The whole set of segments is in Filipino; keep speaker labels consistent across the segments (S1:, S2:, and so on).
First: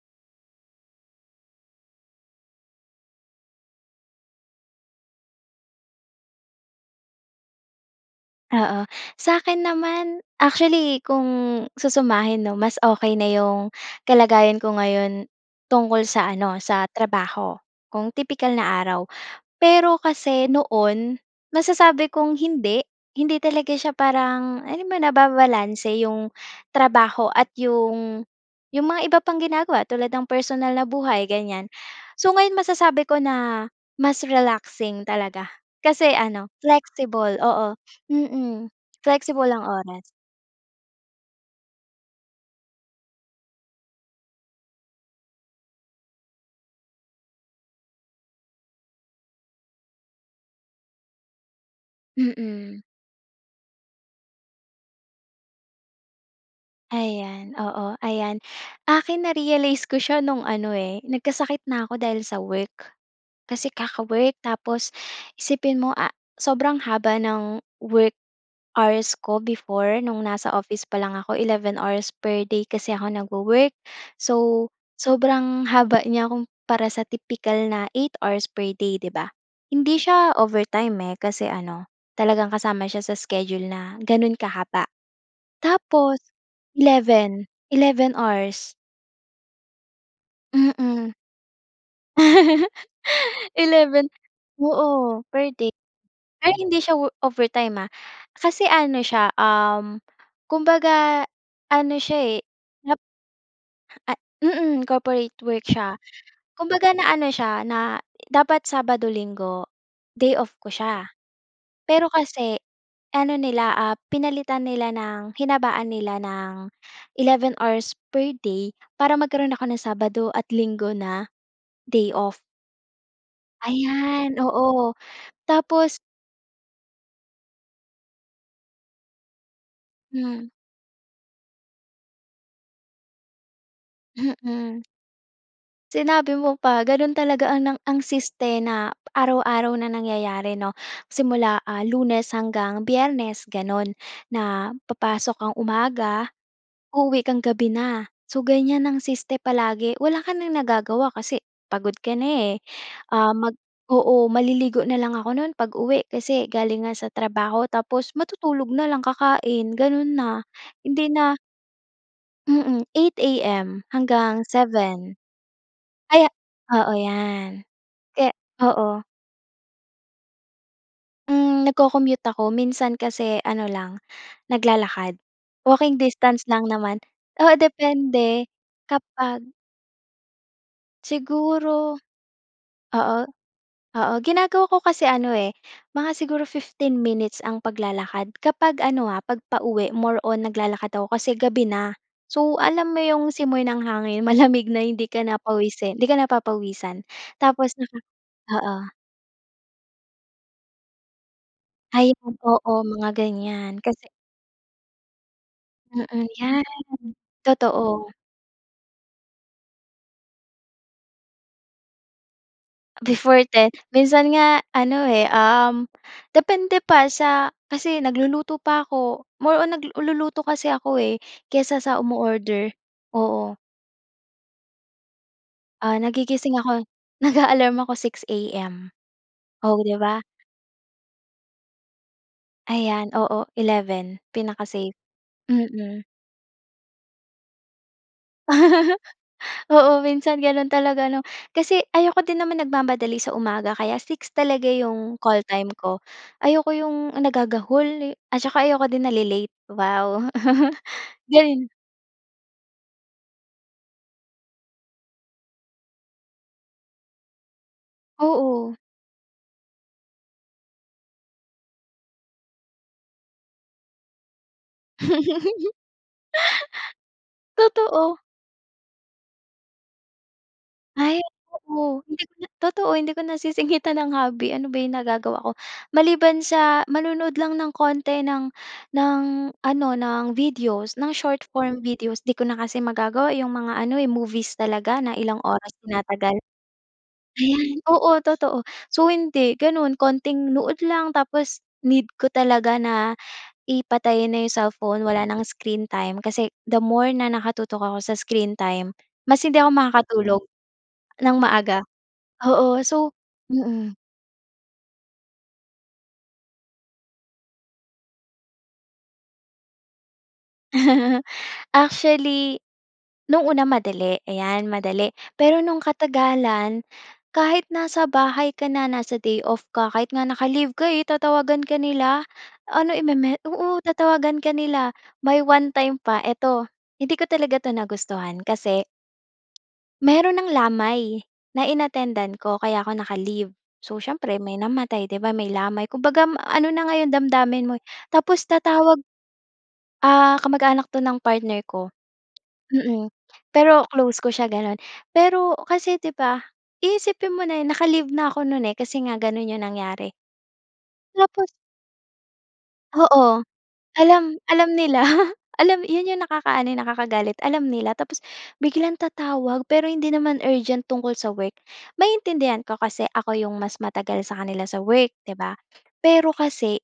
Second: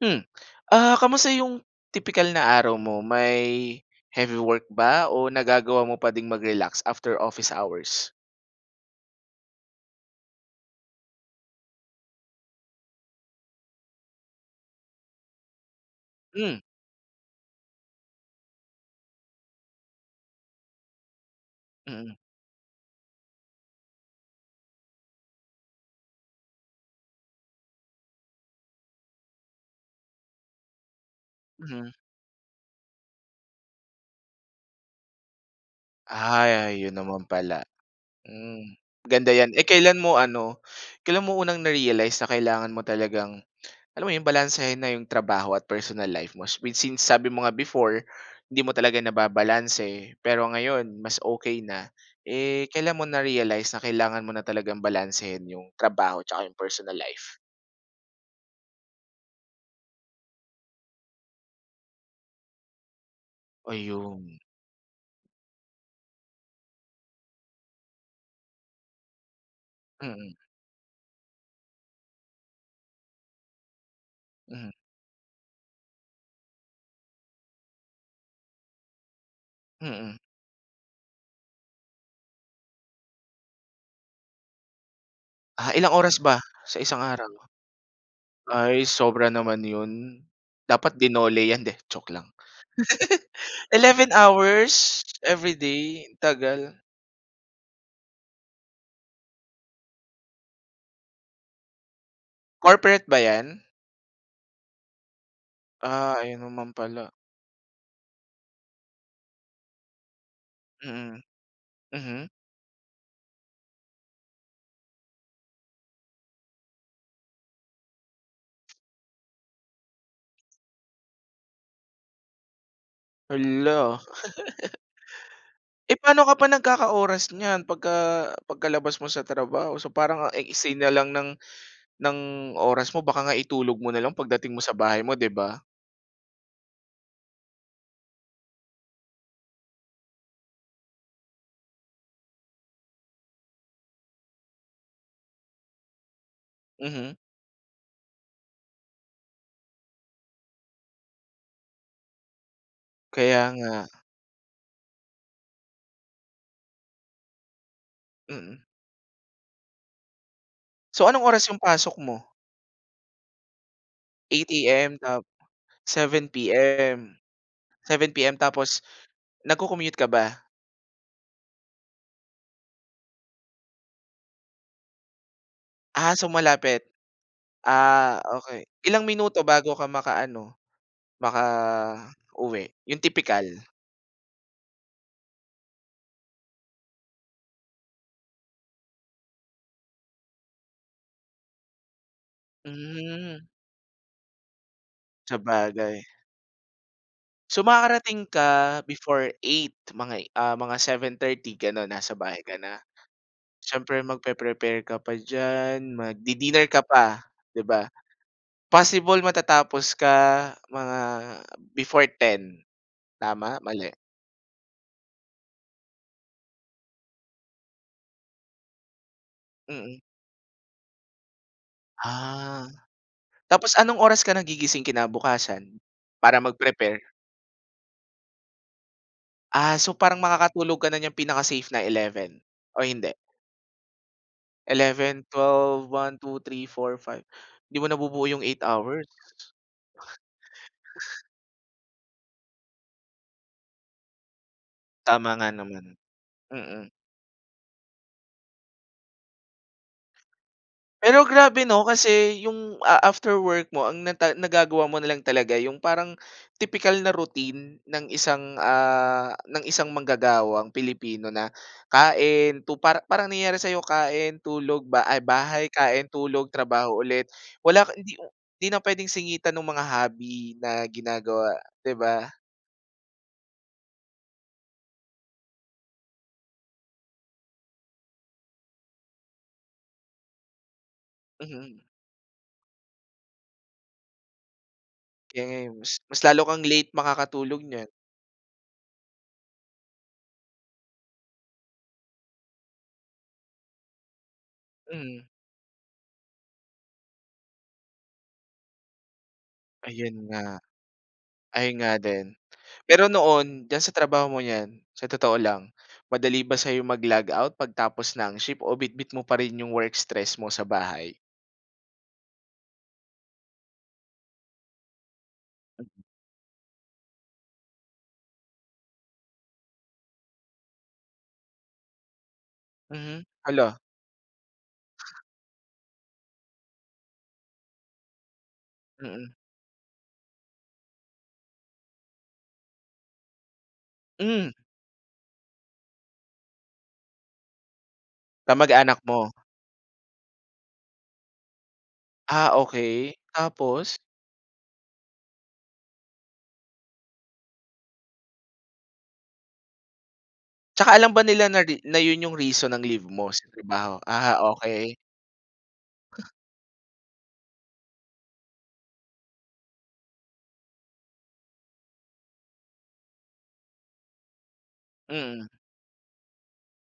S1: Hmm. Ah, kamusta yung, tipikal na araw mo may, heavy work ba o nagagawa mo pa din mag-relax after office hours?
S2: Oo. Sa'kin naman actually kung susumahin, 'no, mas okay na 'yong kalagayan ko ngayon, tungkol sa ano
S1: Hmm.
S2: sa trabaho, kung tipikal na araw. Pero kasi noon, masasabi
S1: Mm.
S2: kong hindi. Hindi talaga siya parang alam mo nababalanse 'yong, trabaho at 'yong, 'yong mga iba pang ginagawa tulad ng personal na buhay ganiyan.
S1: Mhm.
S2: So ngayon masasabi ko na, mas relaxing talaga. Kasi ano
S1: Ah, yo 'yon naman
S2: flexible
S1: pala.
S2: oo. Mm.
S1: Hmm, ganda
S2: Flexible
S1: 'yan. Eh
S2: ang
S1: kailan
S2: oras.
S1: mo ano, kailan mo unang na-realize na kailangan mo talagang alam mo 'yon balansehin na 'yong trabaho at personal life mo since sabi mo nga before, hindi mo talaga nababalanse pero ngayon mas okey na. Eh
S2: Mm.
S1: kailan mo na-realize na kailangan mo na talagang balansehin 'yong trabaho 'tsaka 'yong personal life?
S2: Ayan, oo, ayan. Akin na-realize ko siya no'ng ano, eh, nagkasakit na ako dahil sa work. Kasi
S1: Ayun.
S2: kaka-work tapos, isipin mo, ah, sobrang haba ng work hours ko before no'ng
S1: Mm.
S2: nasa office pa lang ako 11 hours per day kasi ako nagwo-work. So,
S1: Mhm.
S2: sobrang haba niya kung para sa tipikal na 8 hours per day, 'di ba? Hindi
S1: Mm.
S2: siya overtime, eh, kasi ano, talagang kasama siya sa schedule na gano'n kahaba.
S1: Ah, ilang oras
S2: Tapos,
S1: ba? Sa isang araw.
S2: 11, 11 hours.
S1: Ay sobra naman 'yon. Dapat
S2: Mm.
S1: dinole 'yan eh. 'Di joke lang.
S2: 11.
S1: 11 hours?
S2: Oo per day.
S1: Everyday,
S2: Pero
S1: tagal.
S2: hindi siya wo overtime ha, kasi ano siya, uhm, kumbaga ano siya, eh. Nap
S1: Corporate ba 'yan?
S2: at mm, corporate work siya.
S1: Ah, ayun naman
S2: Kumbaga
S1: pala.
S2: na-ano siya na dapat Sabado, Linggod, ay off ko siya.
S1: Mm.
S2: Pero
S1: Mhm.
S2: kasi ano nila, ah, pinalitan nila ng, hinabaan nila ng, 11 hours per day para magkaroon ako ng Sabado at Linggo na, day off.
S1: Hala.
S2: Ayan, oo.
S1: Eh,
S2: Tapos
S1: pa'no ka pa nagkaka-oras niyan? 'Pag ka, pagkalabas mo sa trabaho so parang ang
S2: Hmm.
S1: iksi na lang ng ng oras mo baka nga itulog mo na lang pagdating mo sa
S2: Mm.
S1: bahay mo, 'di ba?
S2: Sinabi mo pa, ganon talaga ang ng ang siste na araw-araw na nangyayari 'no, simula, ah, Lunes hanggang Biyernes, ganon. Na, papasok kang umaga,
S1: Mhm.
S2: uuwi kang gabi na. So, ganyan ang siste palagi, wala ka nang nagagawa kasi pagod ka na, eh. Ah,
S1: Kaya
S2: mag
S1: nga.
S2: oo, maliligo na lang ako no'n 'pag-uwi kasi galing nga sa trabaho tapos
S1: Mm.
S2: matutulog na lang kakain, ganon na,
S1: So,
S2: hindi
S1: anong
S2: na
S1: oras yung pasok mo?
S2: Mm, 8 AM hanggang
S1: Eight AM
S2: 7.
S1: tap
S2: Aya
S1: 7
S2: oo
S1: PM.
S2: 'yan.
S1: Seven
S2: Kaya
S1: PM, tapos
S2: oo.
S1: nagko-commute ka ba?
S2: Hmm, nagko-commute ako, minsan kasi ano lang naglalakad. Walking
S1: Ah, so
S2: distance lang
S1: malapit.
S2: naman oo,
S1: Ah,
S2: depende
S1: okey, ilang
S2: kapag
S1: minuto bago ka makaano,
S2: Siguro
S1: makauwi, 'yung
S2: oo.
S1: tipikal?
S2: Oo, ginagawa ko kasi ano, eh, mga siguro 15 minutes ang paglalakad kapag ano, ha, kapag pauwi, more on naglalakad ako kasi gabi na. So, alam mo 'yong
S1: Hmm.
S2: simoy ng hangin malamig na hindi ka na pawisin, hindi
S1: Sabagay.
S2: ka na papawisan
S1: So
S2: tapos na
S1: makakarating ka
S2: oo.
S1: before 8, mga, ah, 7:30 ganon nasa
S2: Ayun,
S1: bahay ka
S2: oo,
S1: na.
S2: mga ganyan,
S1: Siyempre
S2: kasi
S1: magpre-prepare ka pa diyan,
S2: Mm, 'yan
S1: magdi-dinner ka pa, 'di ba?
S2: totoo.
S1: Possible matatapos ka mga before 10,
S2: Before
S1: tama,
S2: 10,
S1: mali?
S2: minsan nga ano, eh, um, depende pa, sa kasi nagluluto pa 'ko. More on
S1: Mm.
S2: nagluluto kasi ako, eh, kaysa sa
S1: Ah,
S2: umo-order. Oo.
S1: tapos anong oras ka nagigising kinabukasan?
S2: Ah,
S1: Para
S2: nagigising ako.
S1: mag-prepare.
S2: Nag-a-alarm ako 6 AM. Oh,
S1: Ah, so
S2: 'di
S1: parang
S2: ba.
S1: makakatulog ka na niyang pinaka-safe na 11 o hindi?
S2: Ayan, oo 11 pinaka-safe.
S1: Eleven, 12,
S2: Mm.
S1: 1, 2, 3, 4, 5, 'di mo nabubuo 'yong 8 hours.
S2: Oo, minsan ganon talaga 'no, kasi ayoko din naman nagmamadali sa umaga kaya 6 talaga 'yong
S1: Tama
S2: call
S1: nga
S2: time
S1: naman,
S2: ko. Ayoko
S1: mm.
S2: 'yong nagagahol eh, at saka ayoko din nale-late. Wow!
S1: Pero grabe
S2: 'Yun.
S1: 'no kasi yung a after work mo ang na ta nagagawa mo nalang talaga yung parang tipikal na routine ng isang,
S2: Oo.
S1: ah, ng isang manggagawang Pilipino na, kain tu para parang nangyari sa kain, tulog, ba ay bahay kain, tulog, trabaho ulit, wala ka hindi
S2: Totoo.
S1: hindi na pwedeng singitan nung mga hobby na
S2: Ay,
S1: ginagawa, 'di
S2: totoo. Hindi
S1: ba?
S2: ko na totoo, hindi ko nasisingitan ng hobby ano ba 'yong nagagawa ko. Maliban sa manonood lang ng konti ng ng ano, ng videos ng short
S1: Mhm.
S2: form videos 'di ko na kasi magagawa 'yong mga ano, eh, movies talaga na ilang oras
S1: Kems, mas
S2: tinatagal.
S1: lalo kang late makakatulog
S2: Ayan,
S1: niyan.
S2: oo totoo. So hindi ganun konting nood lang, tapos need ko talaga na i patayin na 'yong cellphone,
S1: Mm.
S2: wala nang screen time kasi the more na nakatutok ako sa screen time mas hindi ako
S1: Ayun
S2: makakatulog
S1: nga.
S2: ng
S1: Ayun
S2: maaga,
S1: nga din.
S2: oo.
S1: Pero
S2: So
S1: noon, diyan
S2: mm.
S1: sa trabaho mong yan, sa totoo lang. Madali ba sa'yo mag-logout pagtapos ng shift o bitbit mo pa rin 'yung work stress mo sa bahay?
S2: Actually, nung una madali, ayan, madali. Pero nung
S1: Mm.
S2: katagalan, kahit nasa bahay ka na, nasa day off ka, kahit nga naka-leave ka, eh tatawagan ka nila. Ano,
S1: Mhm,
S2: i-meme
S1: hala!
S2: oo, tatawagan ka nila. May one-time pa eto, hindi ko talaga ito nagustuhan kasi
S1: Mm.
S2: meron ng lamay, na in-attend-an ko kaya 'ko naka-leave. So, siyempre
S1: Hmm!
S2: may namatay, 'di ba may lamay, kumbaga ma ano na nga 'yung damdamin mo eh, tapos tatawag
S1: Kamag-anak mo?
S2: ah, kamag-anak 'to ng partner ko.
S1: Ah,
S2: Mm,
S1: okey
S2: pero
S1: tapos?
S2: close ko siya, ganon. Pero, kasi 'di ba, iisipin mo na 'yun naka-leave na ako non, eh, kasi nga gano'n 'yong nangyari.
S1: 'Tsaka alam ba
S2: Tapos
S1: nila na re na 'yun, 'yung reason ng leave mo
S2: Oo,
S1: sa trabaho?
S2: alam
S1: Ah
S2: alam
S1: okey.
S2: nila. Alam 'yon 'yong nakakaano, eh, nakakagalit. Alam nila, tapos biglang tatawag pero hindi naman urgent tungkol sa work. Maiintindihan ko kasi ako 'yong mas matagal sa kanila sa work, 'di
S1: Mm.
S2: ba. Pero kasi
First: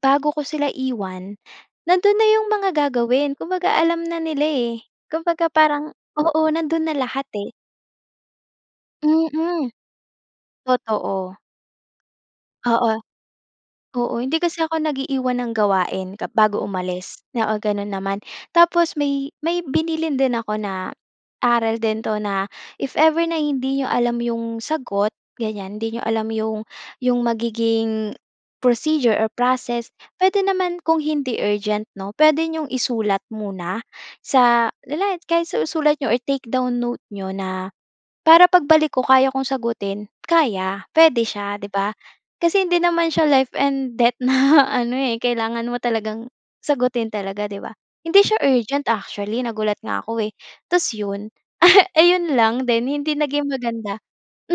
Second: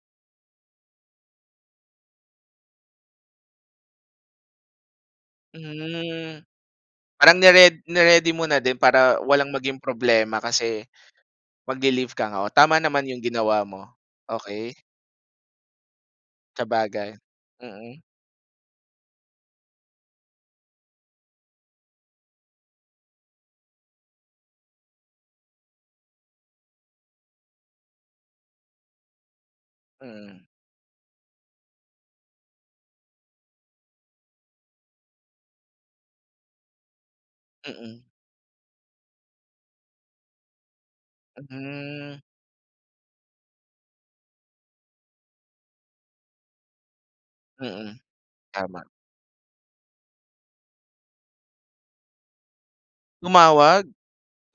S2: bago ko sila iwan, nandon na 'yong mga gagawin, kumbaga alam na nila, eh. Kumbaga parang
S1: Hmm,
S2: oo, nandoon na lahat
S1: parang
S2: eh.
S1: ni-red ni-ready mo na din para walang
S2: Mm.
S1: maging problema kasi
S2: Totoo.
S1: magli-leave ka nga. O, tama
S2: Oo.
S1: naman 'yong ginawa mo.
S2: Oo, hindi kasi
S1: Okey.
S2: ako nag-iiwan ng gawain kap bago
S1: Sabagay,
S2: umalis oo, ganon
S1: mm.
S2: naman. Tapos may may binilin din ako na, aral din 'to na if ever na hindi niyo alam 'yong sagot, ganyan, hindi niyo alam 'yong, 'yong magiging procedure or process, puwede naman kung hindi urgent 'no, puwede niyong isulat muna, sa, le la kahit sa isulat niyo or take down notes niyo, na
S1: Mm.
S2: para pagbalik ko kaya kong sagutin kaya, puwede siya 'di ba.
S1: Mhm.
S2: Kasi hindi naman siya life and death na ano, eh, kailangan mo talagang sagutin talaga, 'di ba.
S1: Mm,
S2: Hindi siya
S1: tama.
S2: urgent actually nagulat nga ako, eh. Tas 'yon, ayon lang din, hindi naging
S1: Tumawag?
S2: maganda.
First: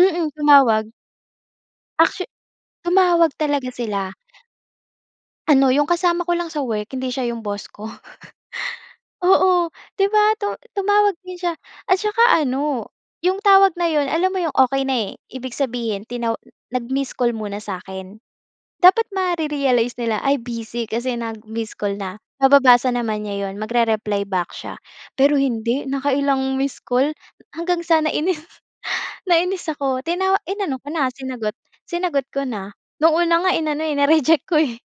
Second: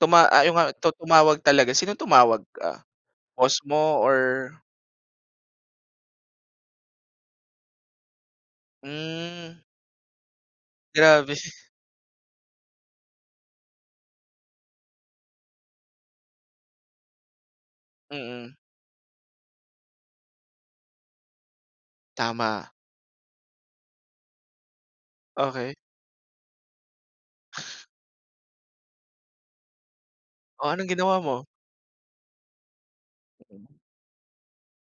S1: Tuma ah, ayun nga tu
S2: tumawag.
S1: tumawag talaga, sinong
S2: Actu
S1: tumawag, ah,
S2: tumawag
S1: boss
S2: talaga
S1: mo
S2: sila.
S1: or?
S2: Ano, yung kasama ko lang sa work hindi siya yung boss ko.
S1: Hmm.
S2: Oo, 'di ba, tu tumawag
S1: Grabe.
S2: din siya at saka ano, 'yong tawag na 'yon alam mo 'yong okey na, eh, ibig sabihin tinaw nag-missed call muna sa'kin.
S1: Mm.
S2: Dapat mare-realize nila, ay, busy kasi nag-missed call na,
S1: Tama.
S2: mababasa naman niya 'yon, magre-reply back siya. Pero
S1: Okey.
S2: hindi, nakailang missed call, hanggang sana nainis, nainis ako, tina
S1: O,
S2: inano ko
S1: anong
S2: na,
S1: ginawa mo?
S2: sinagot sinagot ko na. Noong una nga
S1: Mhm.
S2: inano, eh, na-reject ko, eh.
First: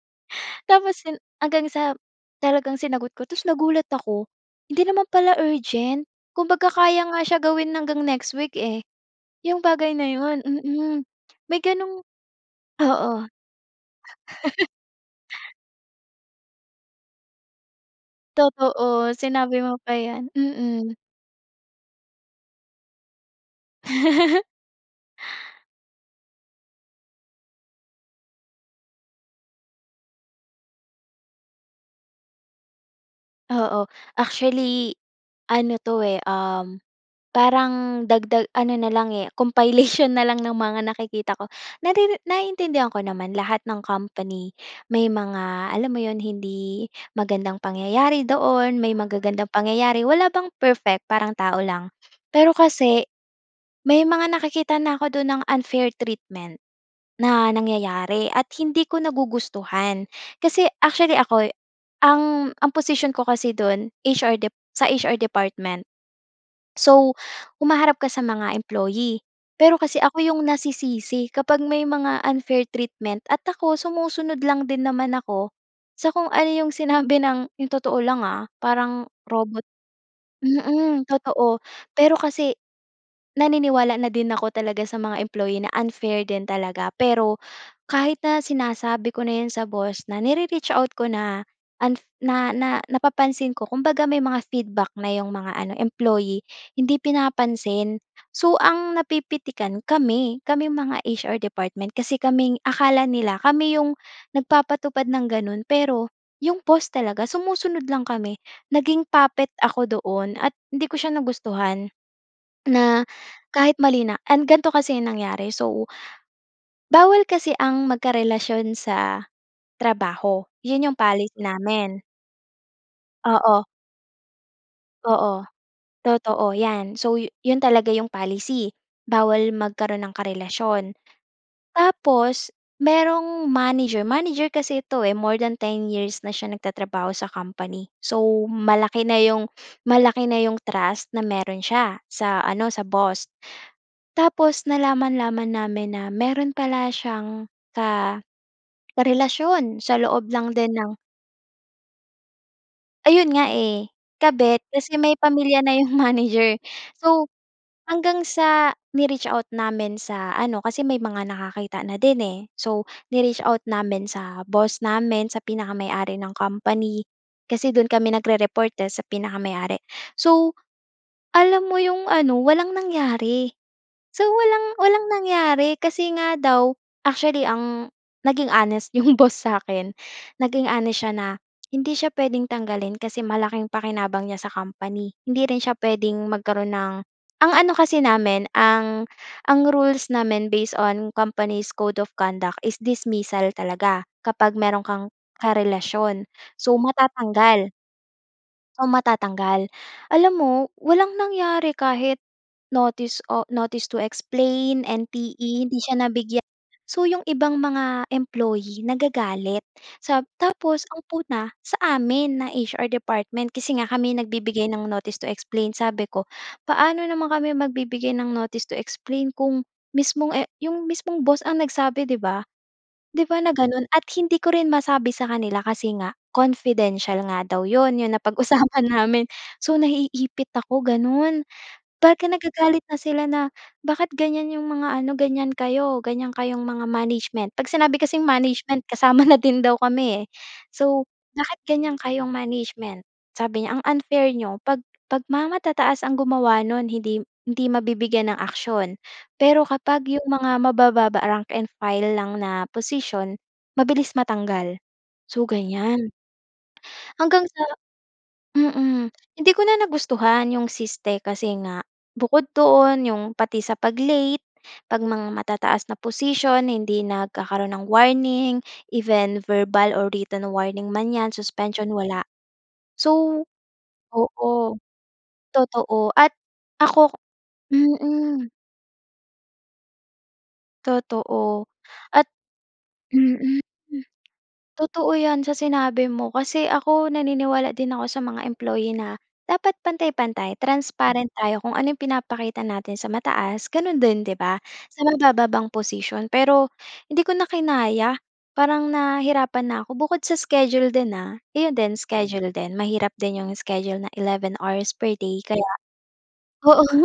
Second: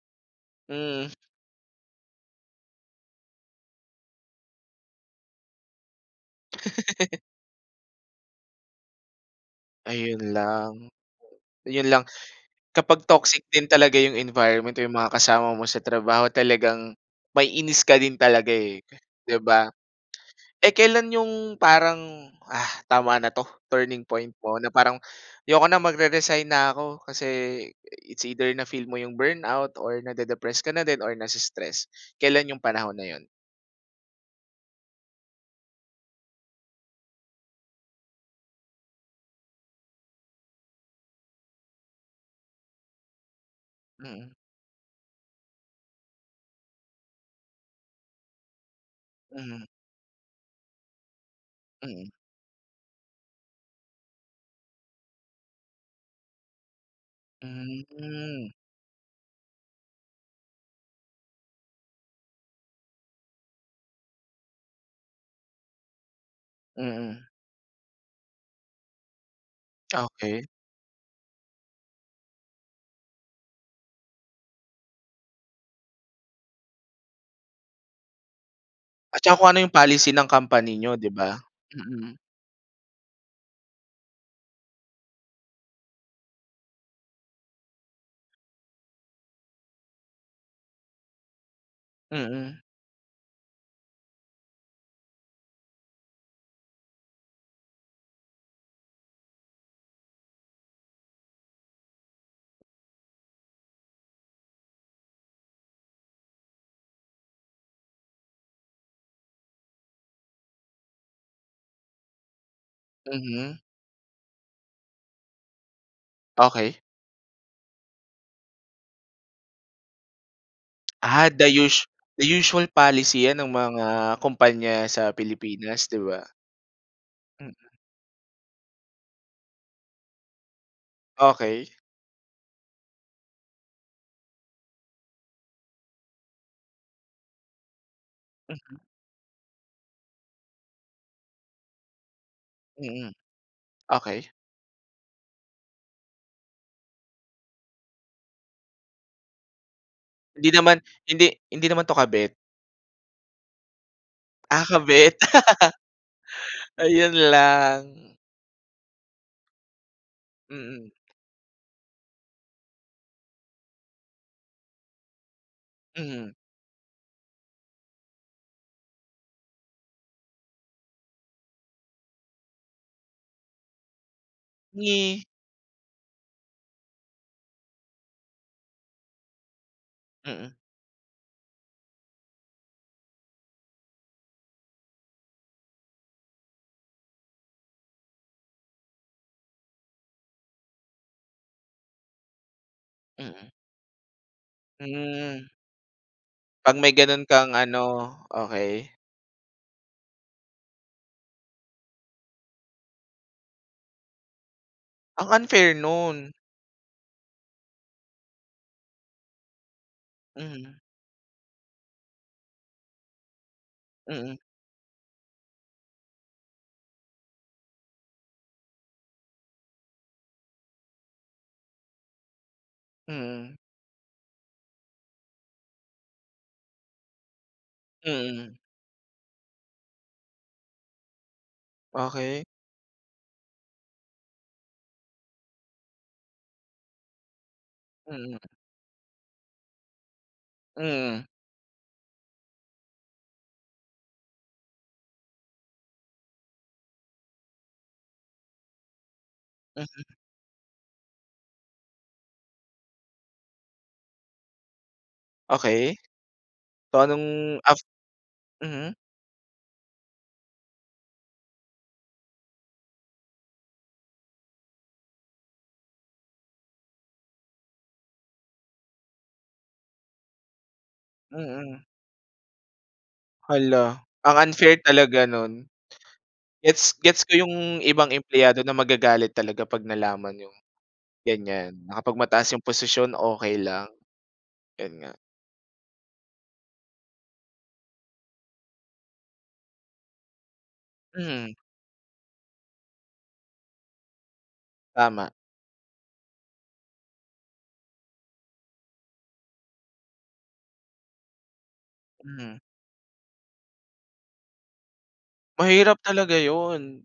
S2: Tapos
S1: Hmm.
S2: 'yon hanggang sa talagang sinagot ko, tas nagulat ako, hindi naman pala urgent. Kumbaga, kaya nga siya gawin hanggang next week, eh, yung bagay na
S1: Ayun
S2: 'yon,
S1: lang.
S2: mm. May
S1: 'Yun lang,
S2: ganong
S1: kapag
S2: oo.
S1: toxic din talaga 'yung environment o yung mga kasama mo sa trabaho, talagang maiinis ka din talaga, eh,
S2: Totoo,
S1: 'di
S2: sinabi
S1: ba?
S2: mo pa yan.
S1: Eh,
S2: Mm.
S1: kailan 'yong parang, ah, tama na 'to, turning point mo na parang, ayoko na magre-resign na ako. Kasi, it's either na feel mo 'yong burnout or nade-depress ka na din, or na-stress, kailan 'yong panahon na 'yon?
S2: Oo, actually ano 'to, eh, um, parang dagdag ano na lang eh compilation na lang ng mga nakikita ko. Nariri naiintindihan ko naman lahat ng
S1: Mm.
S2: company, may mga alam mo 'yon hindi magandang pangyayari doon, may magagandang
S1: Mhm.
S2: pangyayari. Wala bang perfect, parang tao lang.
S1: Mm.
S2: Pero kasi, may mga nakikita na ako doon ng unfair treatment na nangyayari at
S1: Mhm.
S2: hindi ko nagugustuhan. Kasi actually, ako'y, ang ang posisyon ko kasi dun HR Dep sa HR department. So,
S1: Mm.
S2: humaharap ka sa mga employee. Pero kasi ako yung
S1: Okey.
S2: nasisisi kapag may mga unfair treatment at ako sumusunod lang din naman ako, sa kung ano 'yong sinabi ng 'yong totoo lang, ah, parang
S1: At saka kung ano
S2: robot
S1: yung policy ng company niyo,
S2: mm,
S1: 'di ba?
S2: totoo. Pero
S1: Mm.
S2: kasi, naniniwala na din ako talaga sa mga employee na unfair din talaga. Pero, kahit na sinasabi ko na 'yon sa boss, na nire-reach out ko na unf na
S1: Mm.
S2: na napapansin ko, kumbaga, may mga feedback na 'yong mga ano employee, hindi pinapansin. So, ang napipitikan kami, kaming mga HR department, kasi kaming akala nila kami 'yong nagpapatupad nang gano'n, pero 'yong boss talaga, sumusunod lang kami. Naging puppet ako doon at hindi ko siya nagustuhan, na,
S1: Mhm.
S2: kahit mali na. An gan'to kasi yung nangyari so
S1: Okey.
S2: bawal kasi ang magkarelasyon sa trabaho, 'yun 'yung
S1: Ah,
S2: policy
S1: the us
S2: namin.
S1: the usual policy 'yan ng
S2: Oo.
S1: mga kumpanya sa
S2: Oo
S1: Pilipinas, 'di ba?
S2: totoo, 'yan, so, yu
S1: Mm.
S2: 'yon talaga 'yong policy. Bawal magkaroon ng karelasyon.
S1: Okey.
S2: Tapos, merong manager, manager kasi ito, eh, more than 10 years na siya nagtatrabaho sa company. So,
S1: Mhm.
S2: malaki na 'yong malaki na iyong trust na meron siya sa ano, sa
S1: Mm.
S2: boss.
S1: Okey.
S2: Tapos nalaman-laman namin na meron pala siyang ka karelasyon sa loob
S1: Hindi
S2: lang din
S1: naman,
S2: ng
S1: hindi hindi naman 'to kabet?
S2: Ayon nga eh, kabit,
S1: Ah,
S2: kasi may
S1: kabit.
S2: pamilya na 'yong manager.
S1: Ayon
S2: So
S1: lang.
S2: hanggang sa ni-reach out namin sa ano kasi
S1: Mm.
S2: may mga nakakita na din, eh. So ni-reach out namin sa boss namin, sa pinakamay-ari ng
S1: Mhm.
S2: company kasi do'n kami nagre-report eh, sa pinakamay-ari. So alam mo 'yong ano, walang nangyari. So walang walang
S1: Ngi.
S2: nangyari kasi nga daw actually ang naging honest 'yong boss sa'kin,
S1: Mm.
S2: naging honest siya na hindi siya puwedeng tanggalin kasi malaking pakinabang niya sa company. Hindi rin siya puwedeng magkaroon ng ang ano kasi namin ang ang rules namin based on company's code of conduct is dismissal
S1: Mm.
S2: talaga kapag meron kang
S1: Hmm.
S2: karelasyon. So
S1: 'Pag may gano'n kang
S2: matatanggal.
S1: ano,
S2: So
S1: okey.
S2: matatanggal. Alam mo, walang nangyari kahit notice o notice to explain,
S1: Ang
S2: NTE,
S1: unfair
S2: hindi siya
S1: no'n.
S2: nabigyan. So 'yong ibang mga employee nagagalit, sa
S1: Mhm.
S2: tapos ang puna sa amin, na HR department kasi nga kami 'yong
S1: Mm.
S2: nagbibigay ng notice to explain. Sabi ko, "Paano naman kami magbibigay ng notice to explain kung mismong e 'yong mismong boss ang nagsabi, 'di ba? 'Di ba na
S1: Mm.
S2: gano'n at hindi ko rin masabi sa kanila kasi nga confidential nga daw 'yon, 'yong
S1: Mm.
S2: napag-usapan namin. So naiipit ako gano'n, baka
S1: Okey.
S2: nagagalit na sila na, "Bakit ganyan 'yong mga ano, ganyan kayo, ganyan kayong mga management." 'Pag sinabi kasing
S1: Mm.
S2: management kasama na din daw kami eh. So,
S1: Mm.
S2: "Bakit ganyan kayong management" sabi niya, "Ang unfair n'yo 'pag 'pag mga matataas ang gumawa no'n hindi hindi mabibigyan ng aksiyon pero kapag
S1: Mhm.
S2: 'yong mga mabababa, rank and file lang na posisyon mabilis matanggal." So
S1: Okey.
S2: ganyan.
S1: So anong
S2: Hanggang sa
S1: af Mhm.
S2: mm, hindi ko na nagustuhan yung siste kasi nga bukod doon, yung pati sa pag late, 'pag mga matataas na posisyon hindi nagkakaroon ng warning even verbal or written warning man 'yan,
S1: Mm.
S2: suspension wala. So
S1: Hala. Ang
S2: oo,
S1: unfair talaga no'n.
S2: totoo. At
S1: Gets
S2: ako
S1: gets ko 'yong ibang
S2: mm.
S1: empleyado na magagalit talaga 'pag nalaman 'yong
S2: Totoo
S1: ganyan na kapag
S2: at
S1: mataas 'yong posisyon okey
S2: mm.
S1: lang. 'Yon nga.
S2: Totoo 'yan, sa sinabi mo, kasi ako naniniwala din ako sa mga employee na dapat pantay-pantay. Transparent
S1: Mm.
S2: tayo kung ano 'yong pinapakita natin sa mataas, gano'n din 'di ba, sa
S1: Tama.
S2: mabababang posisyon pero hindi ko na kinaya. Parang nahirapan na ako, bukod sa schedule din ha. 'Yon din schedule
S1: Mhm.
S2: din, mahirap din 'yong schedule na 11 per day kaya
S1: Mahirap talaga
S2: oo.
S1: 'yon.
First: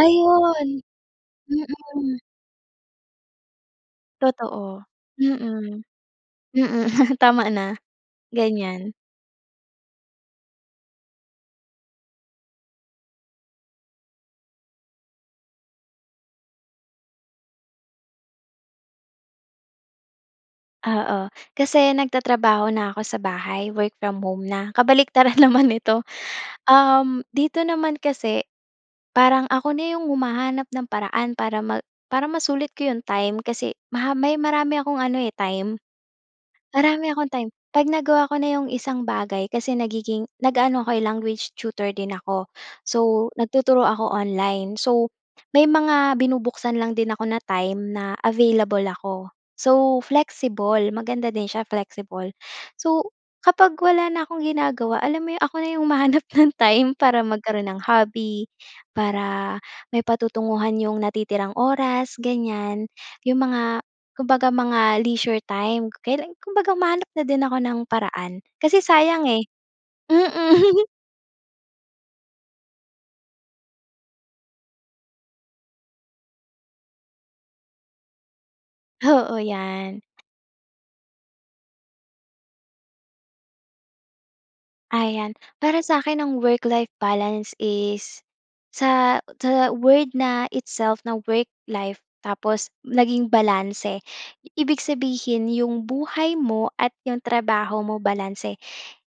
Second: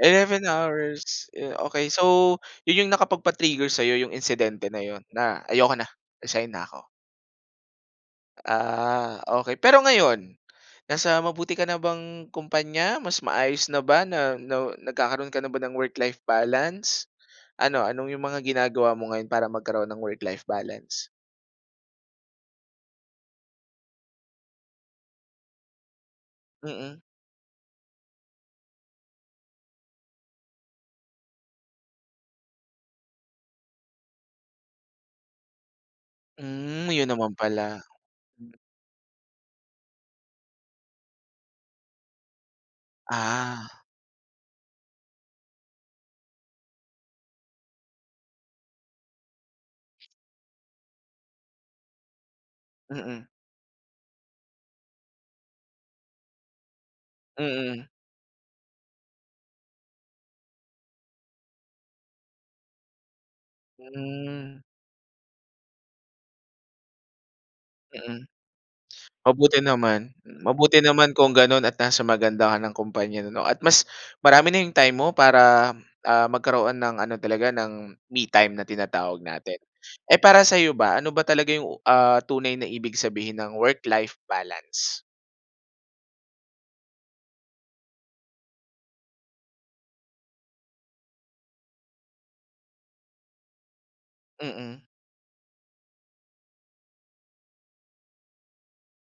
S1: 11 hours. Okey.
S2: Mm.
S1: So 'yon 'yong nakapagpa-trigger sa'yo, 'yong insidente na
S2: Totoo.
S1: 'yon na "Ayoko
S2: Mm,
S1: na, resign na ako."
S2: mm. Tama na, ganyan.
S1: Ah, okey. Pero ngayon, nasa mabuti ka na bang kumpanya? Mas maayos na ba na nagkakaroon ka na ba ng work-life balance? Ano ano 'yong mga ginagawa mo ngayon para magkaroon ng work-life balance?
S2: Oo, kasi nagtatrabaho na ako sa bahay, work from home na. Kabaliktaran naman ito,
S1: Mm.
S2: uhm, dito naman kasi parang ako na 'yong humahanap ng paraan para ma para masulit ko 'yong time. Kasi maha may marami akong ano eh, time.
S1: Hmm, 'yon
S2: Marami akong
S1: naman
S2: time, 'pag
S1: pala.
S2: nagawa ko na 'yong isang bagay, kasi nagiging nag-aano ako eh, language tutor din ako. So
S1: Ah.
S2: nagtuturo ako online. So may mga binubuksan lang din ako na time na available ako. So flexible, maganda din siya, flexible. So
S1: Mm.
S2: kapag wala na akong ginagawa alam mo 'yong ako na 'yong humahanap ng time para magkaroon ng
S1: Mm.
S2: hobby, para may patutunguhan 'yong natitirang oras, ganyan. 'Yong mga kumbaga
S1: Hmm.
S2: mga leisure time, kailan kumbaga humahanap na din ako ng
S1: Mm.
S2: paraan kasi sayang eh.
S1: Mabuti naman, mabuti
S2: Mm.
S1: naman kung gano'n at nasa maganda ka ng kompanya 'no at mas marami na 'yong time mo para, ah, magkaroon ng ano talaga ng, me time na tinatawag
S2: Oo,
S1: natin.
S2: 'yan.
S1: Eh para sa'yo ba, ano ba talaga 'yong ah tunay na ibig sabihin ng work-life balance?
S2: Ayan, para sa'kin ang work-life balance is sa sa- word na itself na work-life tapos naging balanse, ibig
S1: Mm.
S2: sabihin 'yong buhay mo at 'yong trabaho mo balanse.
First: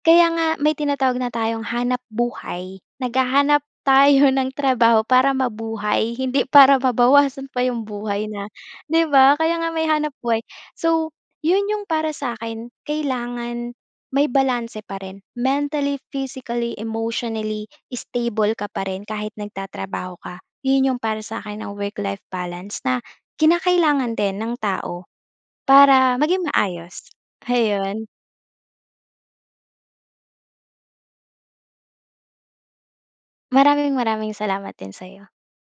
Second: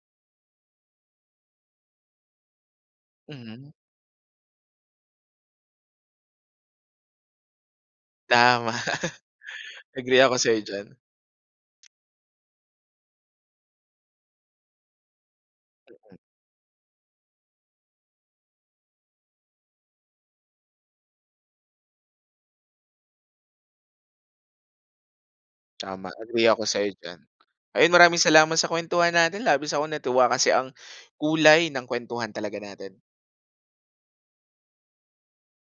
S2: Kaya nga may tinatawag na tayong hanap buhay, naghahanap
S1: Mhm.
S2: tayo ng trabaho para mabuhay hindi para mabawasan pa 'yong buhay na
S1: Tama,
S2: 'di ba, kaya nga may hanap
S1: agree ako
S2: buhay.
S1: sa'yo diyan.
S2: So 'yon 'yong para sa akin kailangan may balanse pa rin. Mentally,
S1: Mm.
S2: physically, emotionally stable ka pa rin kahit nagtatrabaho ka. 'Yon 'yong para sa akin ang work-life balance, na kinakailangan din ng tao
S1: Tama.
S2: para maging
S1: Agree ako sa'yo
S2: maayos,
S1: diyan. Ayon
S2: ayon.
S1: maraming salamat sa kuwentuhan natin, labis akong natuwa, kasi ang kulay ng kuwentuhan talaga natin.
S2: Maraming-maraming salamat din sa'yo.